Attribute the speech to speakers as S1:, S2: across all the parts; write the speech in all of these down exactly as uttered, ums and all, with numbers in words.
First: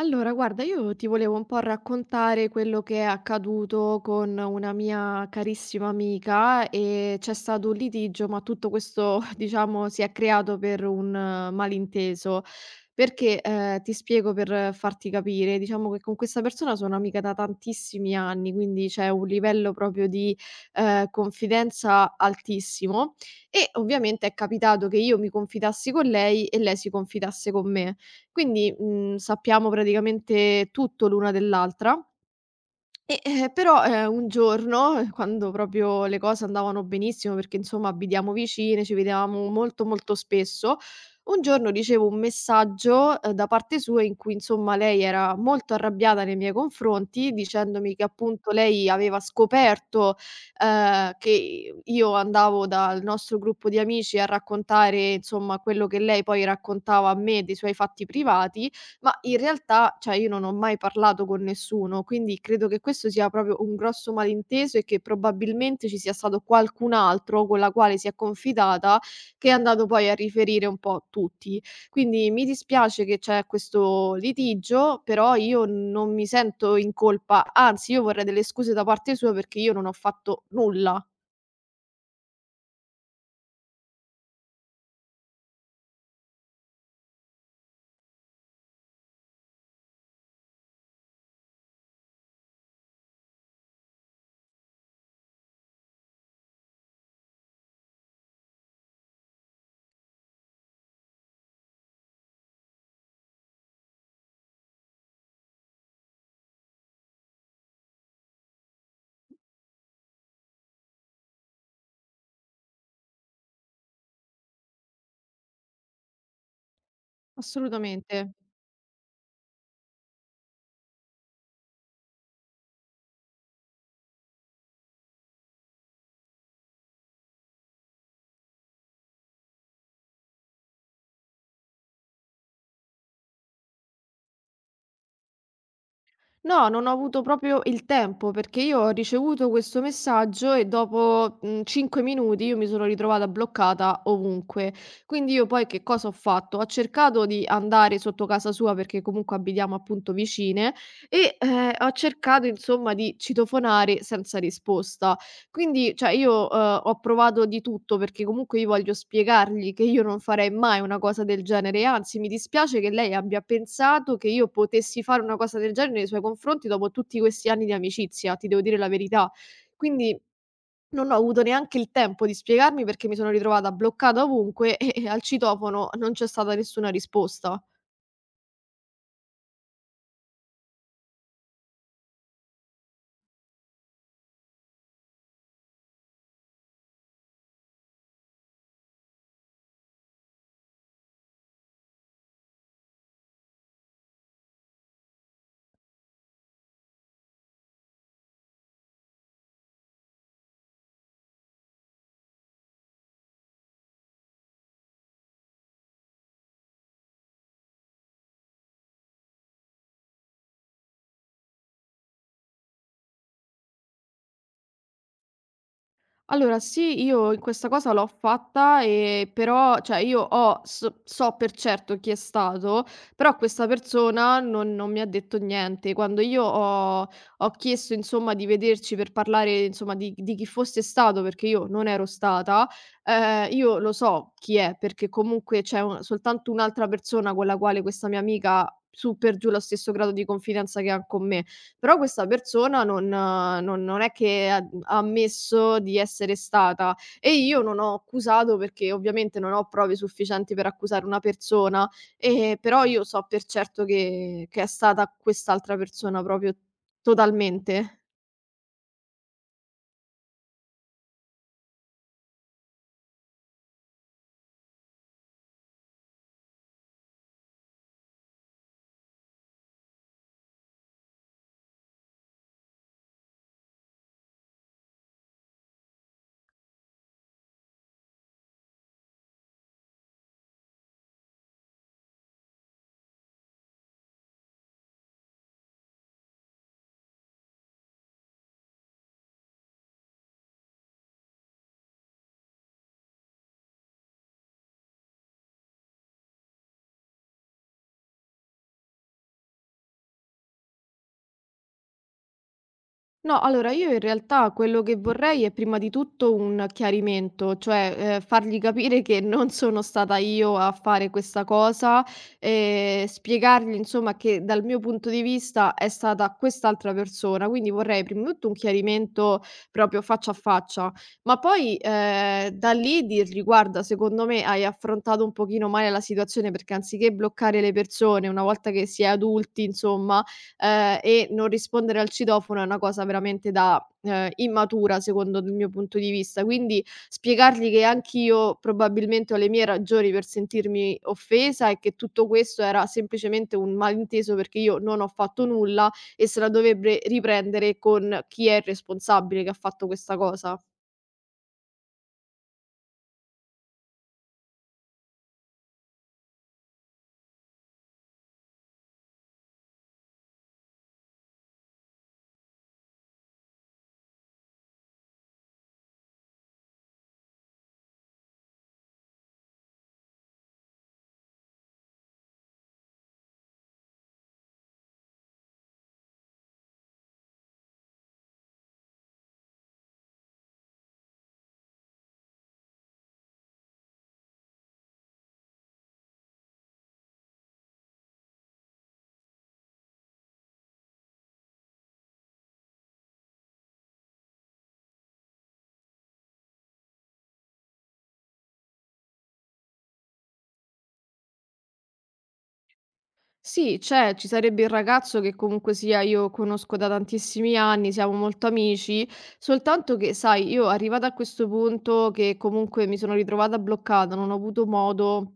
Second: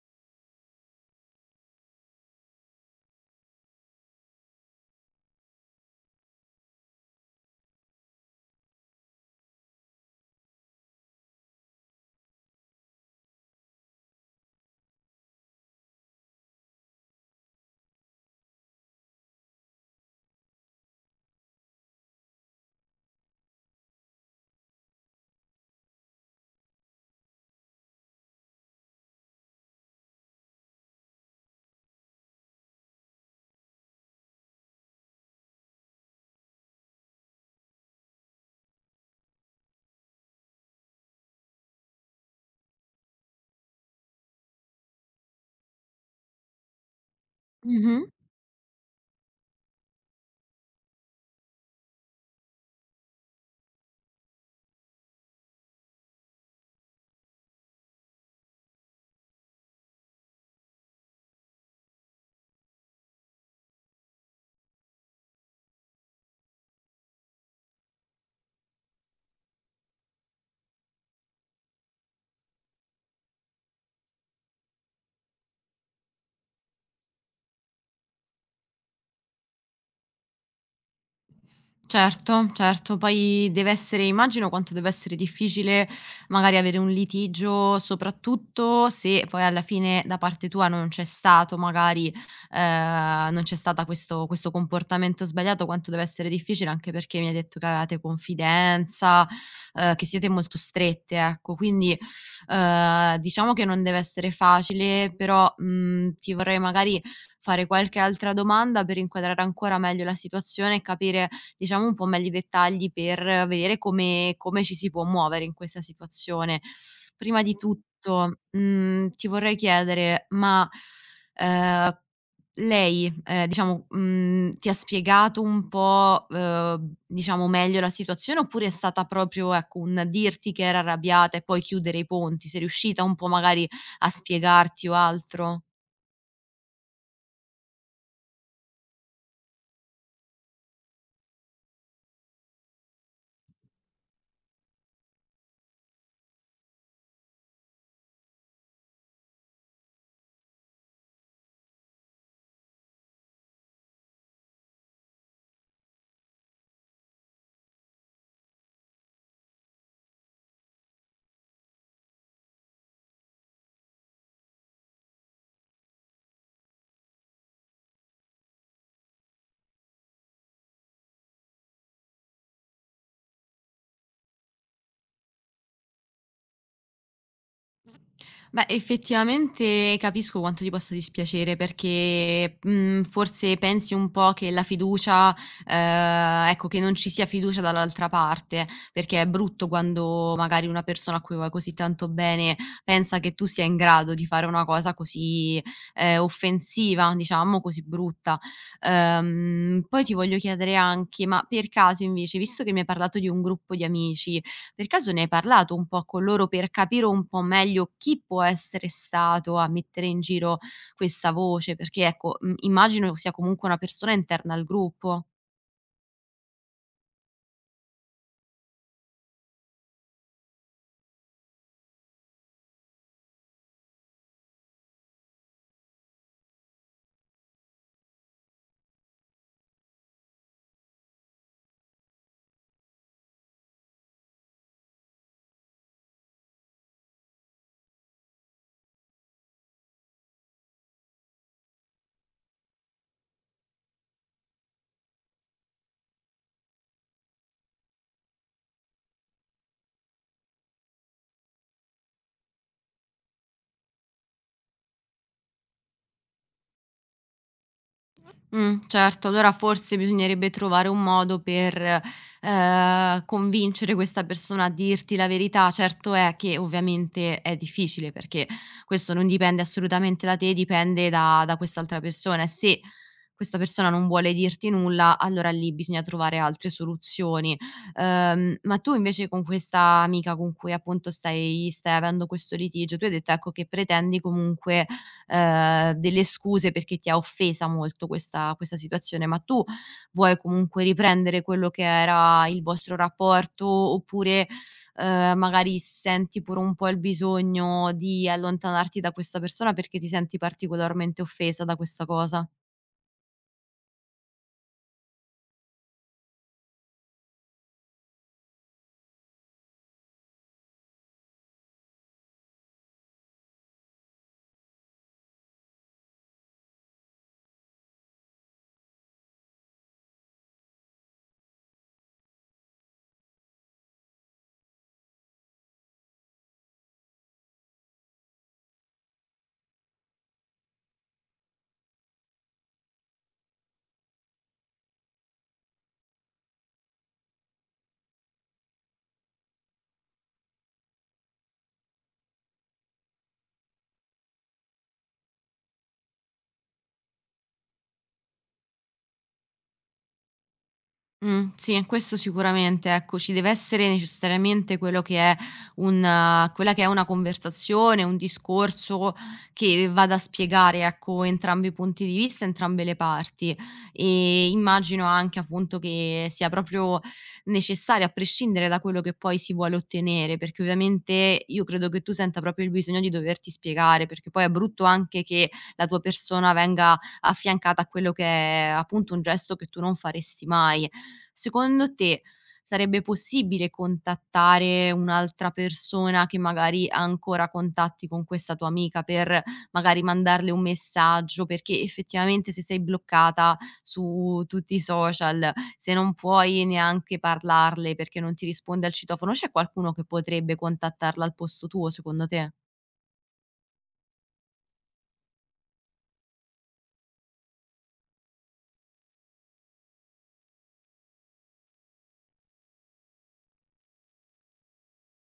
S1: Allora, guarda, io ti volevo un po' raccontare quello che è accaduto con una mia carissima amica e c'è stato un litigio, ma tutto questo, diciamo, si è creato per un eh, malinteso. Perché eh, ti spiego per eh, farti capire, diciamo che con questa persona sono amica da tantissimi anni, quindi c'è un livello proprio di eh, confidenza altissimo e ovviamente è capitato che io mi confidassi con lei e lei si confidasse con me. Quindi, mhmm, sappiamo praticamente tutto l'una dell'altra e, eh, però, ehm, un giorno eh, quando proprio le cose andavano benissimo, perché insomma abitiamo vicine, ci vedevamo molto, molto spesso, un giorno ricevo un messaggio, ehm, da parte sua in cui insomma lei era molto arrabbiata nei miei confronti, dicendomi che
S2: Mh-mh.
S1: appunto lei aveva scoperto, ehm, che io andavo dal nostro gruppo di amici a raccontare insomma quello che lei poi raccontava a me dei suoi fatti privati, ma in realtà, cioè io non ho mai parlato con nessuno, quindi credo che questo sia proprio un grosso malinteso e che probabilmente ci sia stato qualcun altro con la quale si è confidata che è andato poi a riferire un po' tutti. Quindi mi dispiace che c'è questo litigio, però io non mi sento in colpa, anzi io vorrei delle scuse da parte sua perché io non ho fatto nulla,
S2: Certo, certo. Poi deve essere immagino quanto deve essere difficile magari avere un litigio, soprattutto se poi alla fine da parte tua non c'è stato magari ehm, non c'è stata questo questo comportamento sbagliato, quanto deve essere difficile, anche perché mi hai detto che avevate confidenza, ehm, che siete molto strette, ecco. Quindi, ehm, diciamo che non deve essere facile, però, mhmm, ti vorrei magari fare qualche altra domanda per inquadrare ancora meglio la situazione e capire diciamo un po' meglio i dettagli per vedere come come ci si può muovere in questa situazione. Prima di Mh-mh.
S1: assolutamente.
S2: Tutto, mhmm, ti vorrei chiedere, ma, ehm, lei, ehm, diciamo, mhmm, ti ha spiegato un po', ehm, diciamo meglio la situazione oppure è stata proprio, ecco, un dirti che era arrabbiata e poi chiudere i ponti? Sei riuscita un po' magari a spiegarti o altro?
S1: No, non ho avuto proprio il tempo perché io ho ricevuto questo messaggio e dopo, mhmm, cinque minuti io mi sono ritrovata bloccata ovunque. Quindi io poi che cosa ho fatto? Ho cercato di andare sotto casa sua perché comunque abitiamo appunto vicine e, ehm, ho cercato insomma di citofonare senza risposta. Quindi, cioè io, uhm, ho provato di tutto perché comunque io voglio spiegargli che io non farei mai una cosa del genere e anzi mi dispiace che lei abbia pensato che io potessi fare una cosa del genere nei suoi confronti dopo tutti questi anni di amicizia, ti devo dire la verità. Quindi non ho avuto neanche il tempo di spiegarmi perché mi sono ritrovata bloccata ovunque e e al citofono non c'è stata nessuna risposta.
S2: Beh, effettivamente capisco quanto ti possa dispiacere perché, mhmm, forse pensi un po' che la fiducia ehm, ecco, che non ci sia fiducia dall'altra parte, perché è brutto quando magari una persona a cui vuoi così tanto bene pensa che tu sia in grado di fare una cosa così, ehm, offensiva, diciamo, così brutta. Ehm, poi ti voglio chiedere anche: ma per caso invece, visto che mi hai parlato di un gruppo di amici, per caso ne hai parlato un po' con loro per capire un po' meglio chi può essere stato a mettere in giro questa voce? Perché ecco, mhmm, immagino sia comunque una persona interna al gruppo.
S1: Allora sì, io in questa cosa l'ho fatta, ehm, però cioè io ho so so per certo chi è stato, però questa persona non non mi ha detto niente. Quando io ho ho chiesto insomma di vederci per parlare insomma di di chi fosse stato, perché io non ero stata, ehm, io lo so chi è, perché comunque c'è un soltanto un'altra persona con la quale questa mia amica su per giù lo stesso grado di confidenza che ha con me, però questa persona non eh, non non è che ha mhmm, ha ammesso di essere stata e io non ho accusato perché ovviamente non ho prove sufficienti per accusare una persona, ehm, però io so per certo che che è stata quest'altra persona proprio totalmente.
S2: Mh, certo. Allora forse bisognerebbe trovare un modo per, ehm, convincere questa persona a dirti la verità. Certo è che ovviamente è difficile, perché questo non dipende assolutamente da te, dipende da da quest'altra persona e se questa persona non vuole dirti nulla, allora lì bisogna trovare altre soluzioni. Ehm, ma tu invece con questa amica con cui appunto stai stai avendo questo litigio, tu hai detto, ecco, che pretendi comunque, ehm, delle scuse perché ti ha offesa molto questa questa situazione, ma tu vuoi comunque riprendere quello che era il vostro rapporto oppure, ehm, magari senti pure un po' il bisogno di allontanarti da questa persona perché ti senti particolarmente offesa da questa cosa?
S1: No, allora io in realtà quello che vorrei è prima di tutto un chiarimento, cioè, ehm, fargli capire che non sono stata io a fare questa cosa, ehm, spiegargli insomma che dal mio punto di vista è stata quest'altra persona. Quindi vorrei prima di tutto un chiarimento proprio faccia a faccia, ma poi, ehm, da lì dirgli: "Guarda, secondo me hai affrontato un pochino male la situazione perché anziché bloccare le persone una volta che si è adulti, insomma, ehm, e non rispondere al citofono è una cosa veramente da, ehm, immatura secondo il mio punto di vista. Quindi spiegargli che anch'io probabilmente ho le mie ragioni per sentirmi offesa e che tutto questo era semplicemente un malinteso perché io non ho fatto nulla e se la dovrebbe riprendere con chi è il responsabile che ha fatto questa cosa.
S2: Mh, sì, questo sicuramente, ecco, ci deve essere necessariamente quello che è un quella che è una conversazione, un discorso che vada a spiegare, ecco, entrambi i punti di vista, entrambe le parti. Ehm, immagino anche, appunto, che sia proprio necessario, a prescindere da quello che poi si vuole ottenere, perché ovviamente io credo che tu senta proprio il bisogno di doverti spiegare, perché poi è brutto anche che la tua persona venga affiancata a quello che è appunto un gesto che tu non faresti mai. Secondo te sarebbe possibile contattare un'altra persona che magari ha ancora contatti con questa tua amica per magari mandarle un messaggio? Perché effettivamente se sei bloccata su tutti i social, se non puoi neanche parlarle perché non ti risponde al citofono, c'è qualcuno che potrebbe contattarla al posto tuo secondo te?
S1: Sì, c'è, ci sarebbe il ragazzo che comunque sia io conosco da tantissimi anni, siamo molto amici, soltanto che, sai, io arrivata a questo punto che comunque mi sono ritrovata bloccata, non ho avuto modo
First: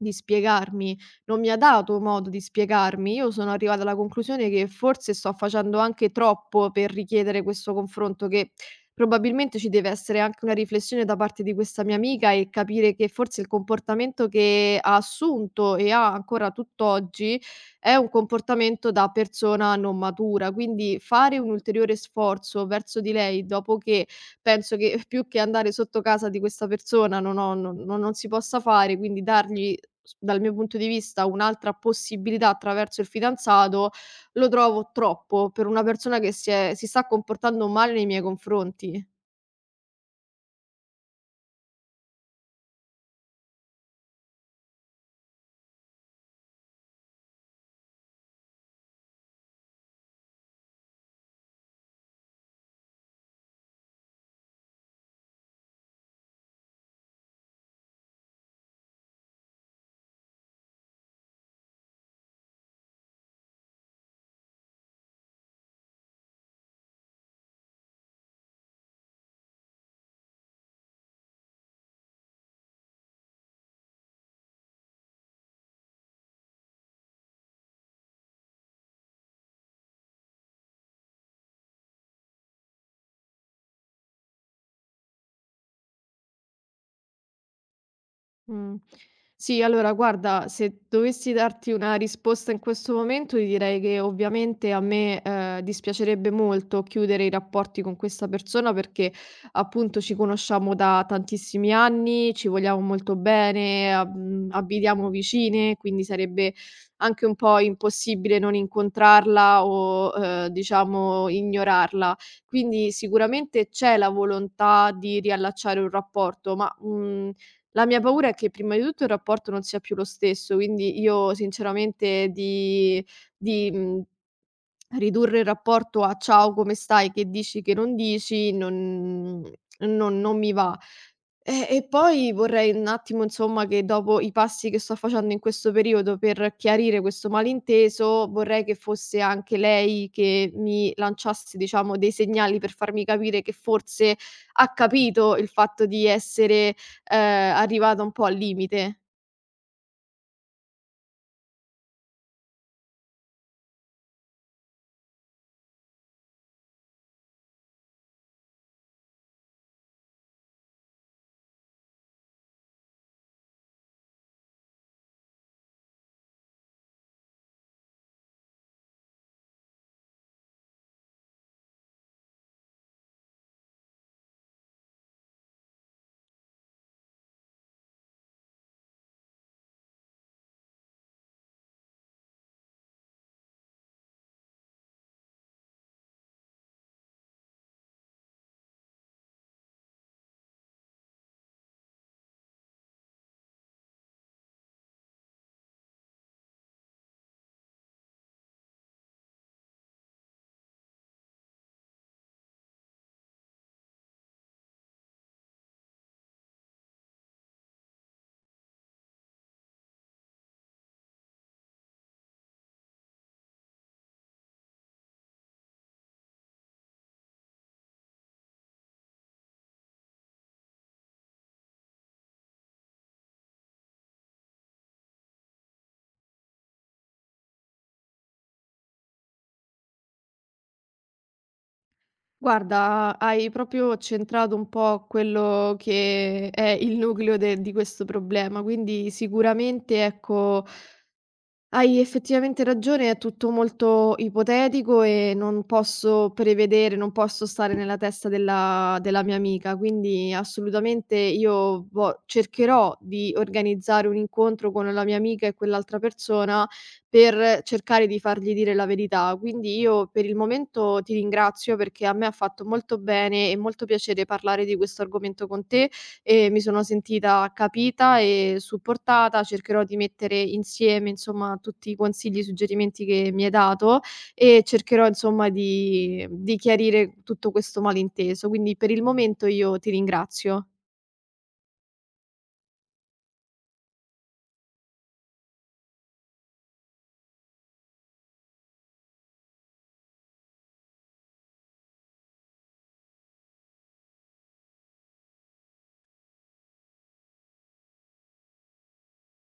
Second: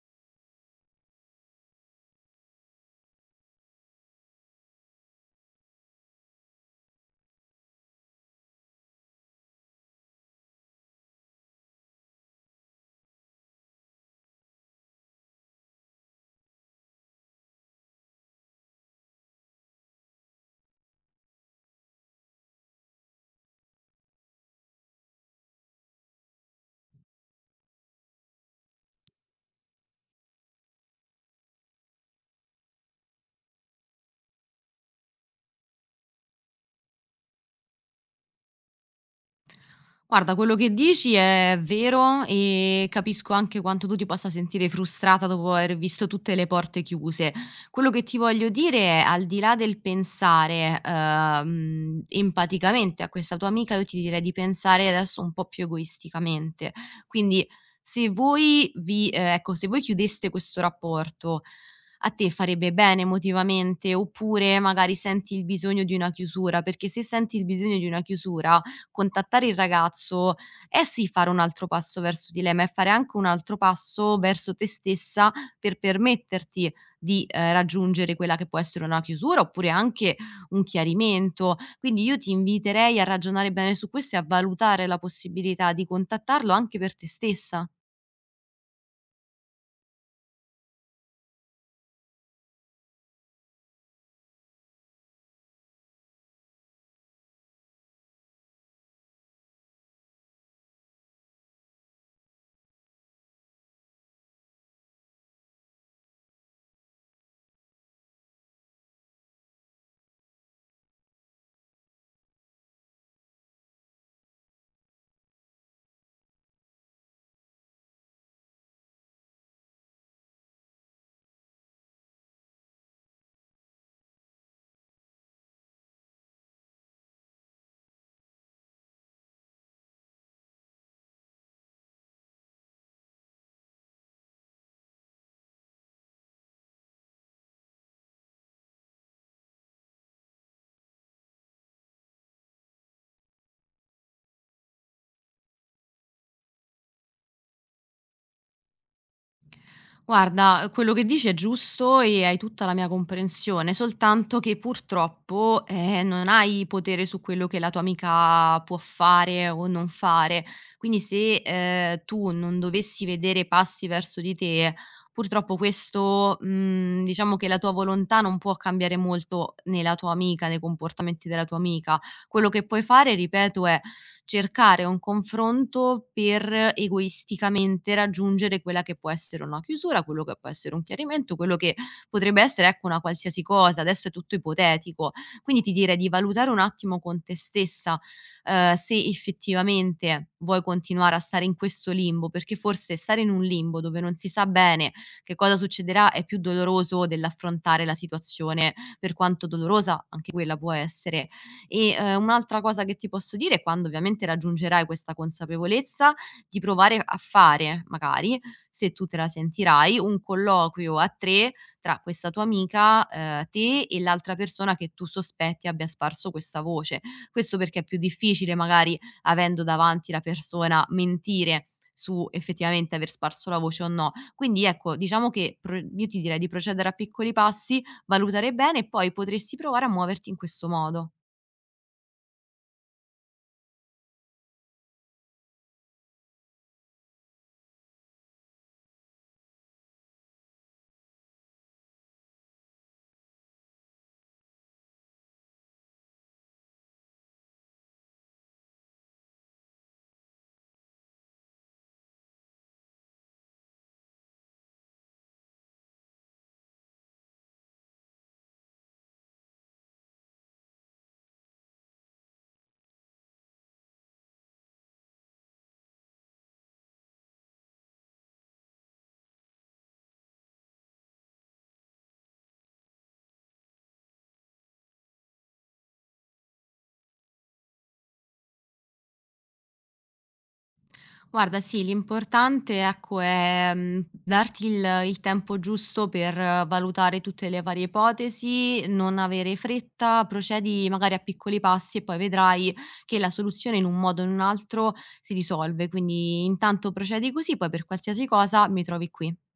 S1: di spiegarmi. Non mi ha dato modo di spiegarmi. Io sono arrivata alla conclusione che forse sto facendo anche troppo per richiedere questo confronto, che probabilmente ci deve essere anche una riflessione da parte di questa mia amica e capire che forse il comportamento che ha assunto e ha ancora tutt'oggi è un comportamento da persona non matura. Quindi fare un ulteriore sforzo verso di lei dopo che penso che più che andare sotto casa di questa persona non ho non non non si possa fare, quindi dargli s dal mio punto di vista, un'altra possibilità attraverso il fidanzato, lo trovo troppo per una persona che si è si sta comportando male nei miei confronti.
S2: Guarda, quello che dici è vero e capisco anche quanto tu ti possa sentire frustrata dopo aver visto tutte le porte chiuse. Quello che ti voglio dire è, al di là del pensare ehm, empaticamente a questa tua amica, io ti direi di pensare adesso un po' più egoisticamente. Quindi, se voi vi, eh, ecco, se voi chiudeste questo rapporto, a te farebbe bene emotivamente oppure magari senti il bisogno di una chiusura, perché se senti il bisogno di una chiusura contattare il ragazzo è sì fare un altro passo verso di lei, ma è fare anche un altro passo verso te stessa per permetterti di, ehm, raggiungere quella che può essere una chiusura, oppure anche un chiarimento. Quindi io ti inviterei a ragionare bene su questo e a valutare la possibilità di contattarlo anche per te stessa.
S1: Mh. Sì, allora guarda, se dovessi darti una risposta in questo momento, ti direi che ovviamente a me, ehm, dispiacerebbe molto chiudere i rapporti con questa persona perché appunto ci conosciamo da tantissimi anni, ci vogliamo molto bene, ab mhmm, abitiamo vicine, quindi sarebbe anche un po' impossibile non incontrarla o, ehm, diciamo ignorarla. Quindi sicuramente c'è la volontà di riallacciare un rapporto, ma, mhmm, la mia paura è che prima di tutto il rapporto non sia più lo stesso, quindi io sinceramente di di mhmm ridurre il rapporto a: "Ciao, come stai? Che dici? Che non dici?" Non non non mi va. Eh, e poi vorrei un attimo, insomma, che dopo i passi che sto facendo in questo periodo per chiarire questo malinteso, vorrei che fosse anche lei che mi lanciasse, diciamo, dei segnali per farmi capire che forse ha capito il fatto di essere, ehm, arrivata un po' al limite.
S2: Guarda, quello che dici è giusto e hai tutta la mia comprensione, soltanto che purtroppo, eh, non hai potere su quello che la tua amica può fare o non fare. Quindi se, ehm, tu non dovessi vedere passi verso di te, purtroppo questo, mhmm, diciamo che la tua volontà non può cambiare molto né la tua amica, nei comportamenti della tua amica. Quello che puoi fare, ripeto, è cercare un confronto per egoisticamente raggiungere quella che può essere una chiusura, quello che può essere un chiarimento, quello che potrebbe essere, ecco, una qualsiasi cosa. Adesso è tutto ipotetico. Quindi ti direi di valutare un attimo con te stessa, ehm, se effettivamente vuoi continuare a stare in questo limbo, perché forse stare in un limbo dove non si sa bene che cosa succederà è più doloroso dell'affrontare la situazione, per quanto dolorosa anche quella può essere, e, ehm, un'altra cosa che ti posso dire è quando ovviamente raggiungerai questa consapevolezza, di provare a fare magari, se tu te la sentirai, un colloquio a tre tra questa tua amica, ehm, te e l'altra persona che tu sospetti abbia sparso questa voce. Questo perché è più difficile magari, avendo davanti la persona, mentire su effettivamente aver sparso la voce o no. Quindi ecco, diciamo che pro io ti direi di procedere a piccoli passi, valutare bene e poi potresti provare a muoverti in questo modo.
S1: Guarda, hai proprio centrato un po' quello che è il nucleo de di questo problema, quindi sicuramente, ecco, hai effettivamente ragione, è tutto molto ipotetico e non posso prevedere, non posso stare nella testa della della mia amica, quindi assolutamente io vo cercherò di organizzare un incontro con la mia amica e quell'altra persona per cercare di fargli dire la verità. Quindi io per il momento ti ringrazio perché a me ha fatto molto bene e molto piacere parlare di questo argomento con te e mi sono sentita capita e supportata. Cercherò di mettere insieme, insomma, tutti i consigli e suggerimenti che mi hai dato e cercherò, insomma, di di chiarire tutto questo malinteso. Quindi per il momento io ti ringrazio.
S2: Guarda sì, l'importante ecco è, mhmm, darti il il tempo giusto per eh, valutare tutte le varie ipotesi, non avere fretta, procedi magari a piccoli passi e poi vedrai che la soluzione in un modo o in un altro si risolve. Quindi intanto procedi così, poi per qualsiasi cosa mi trovi qui.